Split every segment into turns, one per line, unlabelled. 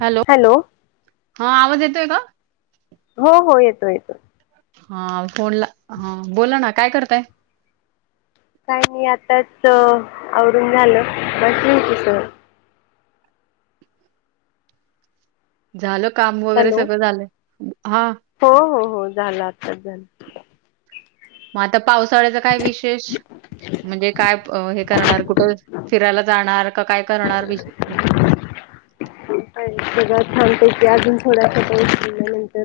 Hello! हा आवाज येतोय का.
हो हो येतो येतोय.
हा फोनला हा बोला ना काय करताय.
काय मी आताच आवरून झालं. बसलीची स
झालं काम वगैरे
हॅलो
सगळं झालं? हा!
हो हो हो झालं आत्ताच झालं
मग आता पावसाळ्याचा काय विशेष म्हणजे, काय हे करणार कुठे फिरायला जाणार का काय करणार विष
सगळं थांबतय की अजून थोडा आ पाऊस गेल्यानंतर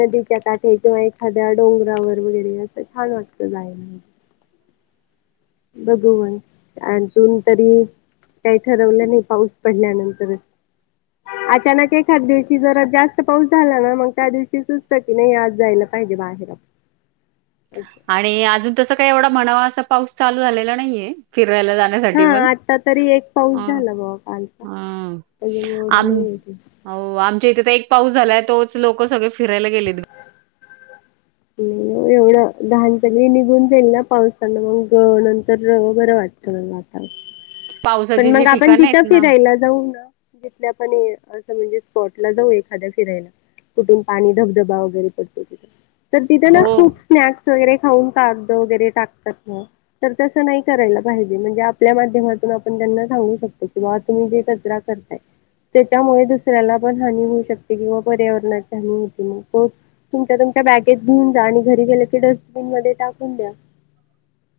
नदीच्या काठे किंवा एखाद्या डोंगरावर वगैरे असं छान वाटत जाय बघू आणखीन तरी काही ठरवलं नाही पाऊस पडल्यानंतरच अचानक एखाद दिवशी जर जास्त पाऊस झाला ना मग त्या दिवशी सुस्त की नाही आज जायला पाहिे [unintelligible]
आणि अजून तस काही एवढा म्हणावा असा पाऊस चालू झालेला नाहीये फिर राहायला जाण्यासाठी
हां,
पण
आता तरी एक पाऊस झाला बाबा कालचा.
हम्म
त्याच्यामुळे
हा
एवढा नाही आहे ते.
हो आमच्या इथे तर एक पाऊस झालाय तोच लोक सगळे फिरायला गेलेत
एवढं लहान चली निघून जाईल ना पावसान मग नंतर बरं वाटत पण
पावसाची जी
मगं आपण
ठिकाण
तिथं
आहेत ना
फिरायला जाऊ ना जिथल्या आपण असं म्हणजे स्पॉट ला जाऊ एखाद्या फिरायला तर तिथ ना
हो
खूप स्नॅक्स [unintelligible] [inaudible] पण त्यांना सांगू शकतो त्याच्यामुळे दुसऱ्याला पण हानी होऊ शकते किंवा पर्यावरणाची हानी होती ना तुमच्या तुमच्या बॅगेत घेऊन जा आणि घरी गेले की डस्टबिन
[unintelligible]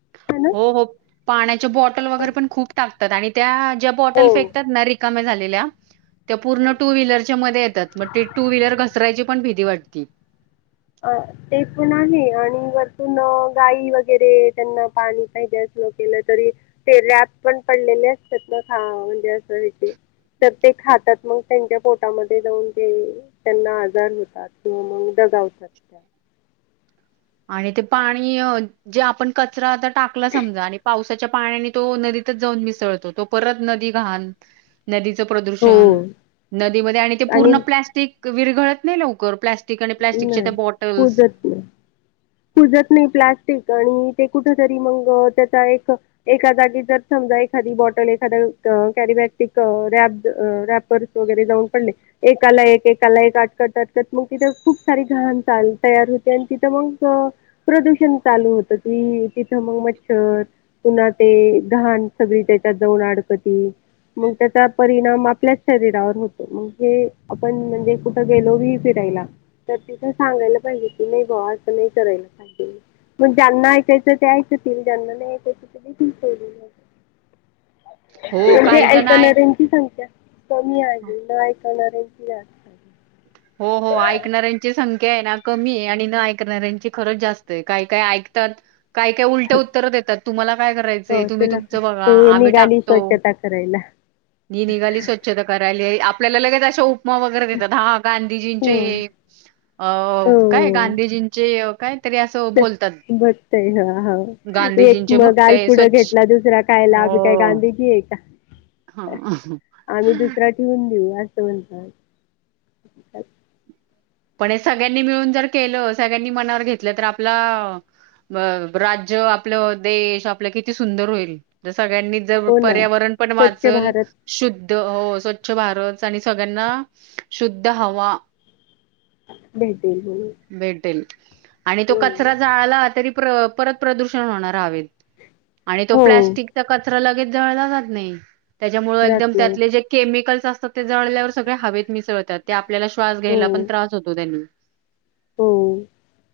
हो हो पाण्याचे बॉटल वगैरे पण खूप टाकतात आणि त्या ज्या बॉटल
हो
फेकतात ना रिकाम्या झालेल्या त्या पूर्ण टू व्हीलरच्या मध्ये येतात मगं ते टू व्हीलर घसरायची पण भीती वाटती
अ ते पण आहे आणि वरतून गाई वगैरे त्यांना पाणी पाहिजे केलं तरी फेऱ्यात पण पडलेले असतात ना खा म्हणजे असं ह्याचे तर ते खातात मगं त्यांच्या पोटामध्ये जाऊन ते त्यांना आजार होतात किंवा मगं [unintelligible]
आणि ते पाणी जे आपण कचरा [inaudible] होऊन मिसळतो तो परत नदी घाण नदी
हो.
[inaudible] आणि प्लास्टिकच्या
नाही
त्या बॉटल्स
कुजत नाही. कुजत नाही प्लास्टिक आणि ते कुठं तरी मंग त्याचा एक एकद्या जागी जर समजा एखादी बॉटल एखादा [inaudible] रॅपर्स वगैरे जाऊन पडले एकाला एक एकाला एक अटकत अटकत मग तिथे खूप सारी घाण [unintelligible] प्रदूषण चालू होत तिथं मगं मच्छर पुन्हा ते घाण सगळीं त्याच्यात जाऊन अडकते मगं त्याचा परिणाम आपल्याच शरीरावर होतो [inaudible] [inaudible] मगं ज्यांना ऐकायचं ते ऐकतील ज्याना नाही ऐकायचा ते देतील सोडुन
हो
म्हणजे
काही जण आहे
ऐकणाऱ्यांची सख्या कमी आहे [inaudible]
[inaudible] तर. काही काय उलटी उत्तर देतात तुम्हाला काय करायचंय
हो
तुम्ही
चला
तुमचं बघा
ते
आम्ही
निघाली
टाकतो
स्वच्छता करायला
मी निघाली स्वच्छता करायली आपल्याला लगेच उपमा‌ वैगरे देतात गांधीजींचे
हं.
हे काय
हं.
गांधीजींचे गांधी
[inaudible] आम्ही
गांधीजींचे भक्त आहे स्वच्छ हो
काय गांधीजी आहे का
हा
म्हणताय..
पण हे सगळ्यांनी मिळून जर केलं. अ राज्य आपलं देश आपलं किती सुंदर होईल सगळ्यांनी जर
हो ना
पर्यावरण पण
स्वच्छ
वाचल.
भारत
हो अ स्वच्छ भारत आणि सगळयांना शुद्ध हवा..
भेटून बोलू..
भेटेल आणि तो कचरा जाळला तरी परत प्रदूषण होणार हवेत... आणि तो
हो,
प्लॅस्टिकचा कचरा लगेच जळला जात नाही. त्याच्यामुळेळ
जात
एकदम
नाही.
त्यातले जे केमिकल्स असतात ते जळल्यावर सगळे हवेत मिसळतात ते.. आपल्याला श्वास
हो,
घ्यायला पण... हो
हो...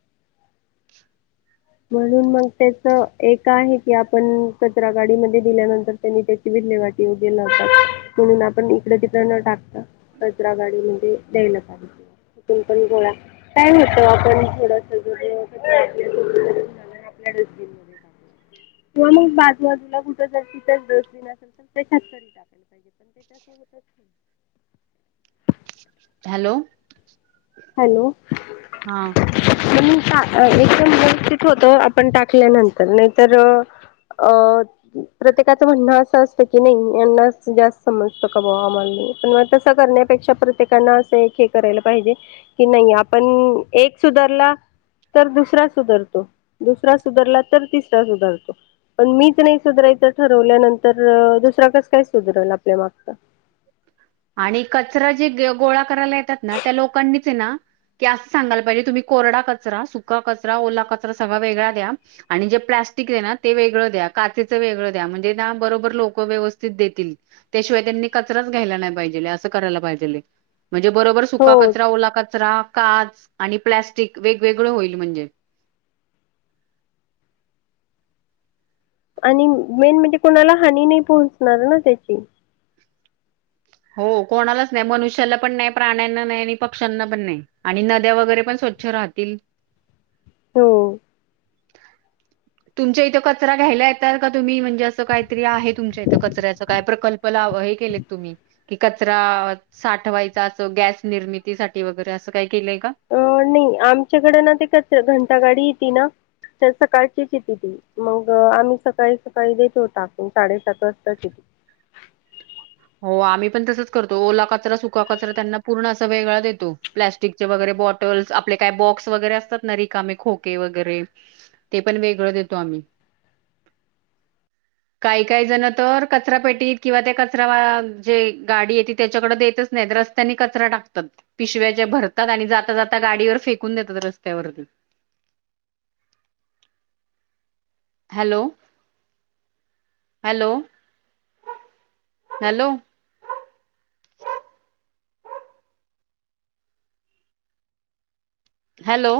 [unintelligible]
म्हणून मग त्याच एक आहे की आपण कचरा गाडी मग दिल्यानंतर त्यांनी त्याची... विल्हेवाट मध्ये लावतात म्हणून आपण इकड तिकड न टाकता कचरा गाडी मध्ये द्यायला तेथून पण गोळा काय होतं आपण थोडस... आपल्या डस्टबिनध्ये टाकायच. किंवा मग बाजूबाजूला कुठ जर तिथं जस दि असेल तर त्याच्यातरी टायला पाहिजे. पण त्याच्यासोबतच नाही.
हॅलो...
हॅलो...
हा
हा एकदम व्यवस्थित होतोय आपण टाकल्यानंतर नाहीतर.. अ प्रत्येकाचं म्हणणं असं असतं की नाही यांना जास्त समजत क ब आम्हाला.. पण मग तस करण्यापेक्षा प्रत्येकना असं एक हे करायला पाहिजे. कि नाही आपण एक सुधारला... तर दुसरा सुधरतो दुसरा सुधरला तर तिसरा सुधारतो. पण मीच नाही सुधारायचं ठरवल्यानंतर दुसरा कस काय सुधरल आपल्या मागच
आणि कचरा जे गोळा करायला येतात ना त्या लोकांनीच आहे ना. की अस सांगयला पाहिजे तुम्ही कोरडा कचरा सुका कचरा ओला कचरा सगळा वेगळा द्या आणि जे प्ला प्लास्टिक हे न ते वेगळं द्या काचेच वेगळ द्या म्हणजे बरोबर लोक व्यवस्थित देतील त्याशिवाय... त्यांनी कचराच घ्यायला नाही पाहिजे अस करायला पाहिजे म्हणजे बरोबर सुका
हो
कचरा ओला कचरा... काच आणि प्लॅस्टिक वेगवेगळं होईल म्हणजे... हम्म
आणि मेन म्हणजे कोणाला हानी नाही पोहोचणार ना त्याची...
हो कोणालाच नाही मनुष्याला पण नाही प्राण्यांना नाही आणि पक्ष्यांना पण नाही आणि नद्या वगैरे पण सुकतील. स्वच्छ राहतील.
हो.
[inaudible] तुमच्या इथे कचरा घ्यायला येतात का तुम्ही म्हणजे असं काहीतरी आहे तुमच्या इथं कचऱ्याच काय प्रकल्प.. हे केले तुम्ही... कि कचरा साठवायचा असो गॅस निर्मितीसाठी वगैरे असं काही केलंय का?
अ नाही आमच्याकडं ना ते कचरा घंटा गाडी येते ना.. त्या सकाळचीच येथे ती मग आम्ही सकाळी सकाळी देतो टाकून साडेसात वाजता येती.
[inaudible] हो आम्ही पण तसच करतो ओलाचरा सुका कचरा त्यांना पूर्ण असा वेगळा देतो प्लॅस्टिकचे वगरे.. बॉटल्स आपले काय बॉक्स वगैरे असतात ना रिकामे खोके वगैरे ते पण वेगळं देतो आम्ही... काही काही जण तर कचरा पेटीत किंवा त्या कच कचरा जे गाडी येत त्याच्याकडे देतच नाही रस्त्यानी कचरा टाकतात पिशव्या ज्या भरतात. आणि जाता जाता गाडीवर फेकून देतात रस्त्यावरती... [inaudible] हॅलो, हॅलो हॅलो हॅलो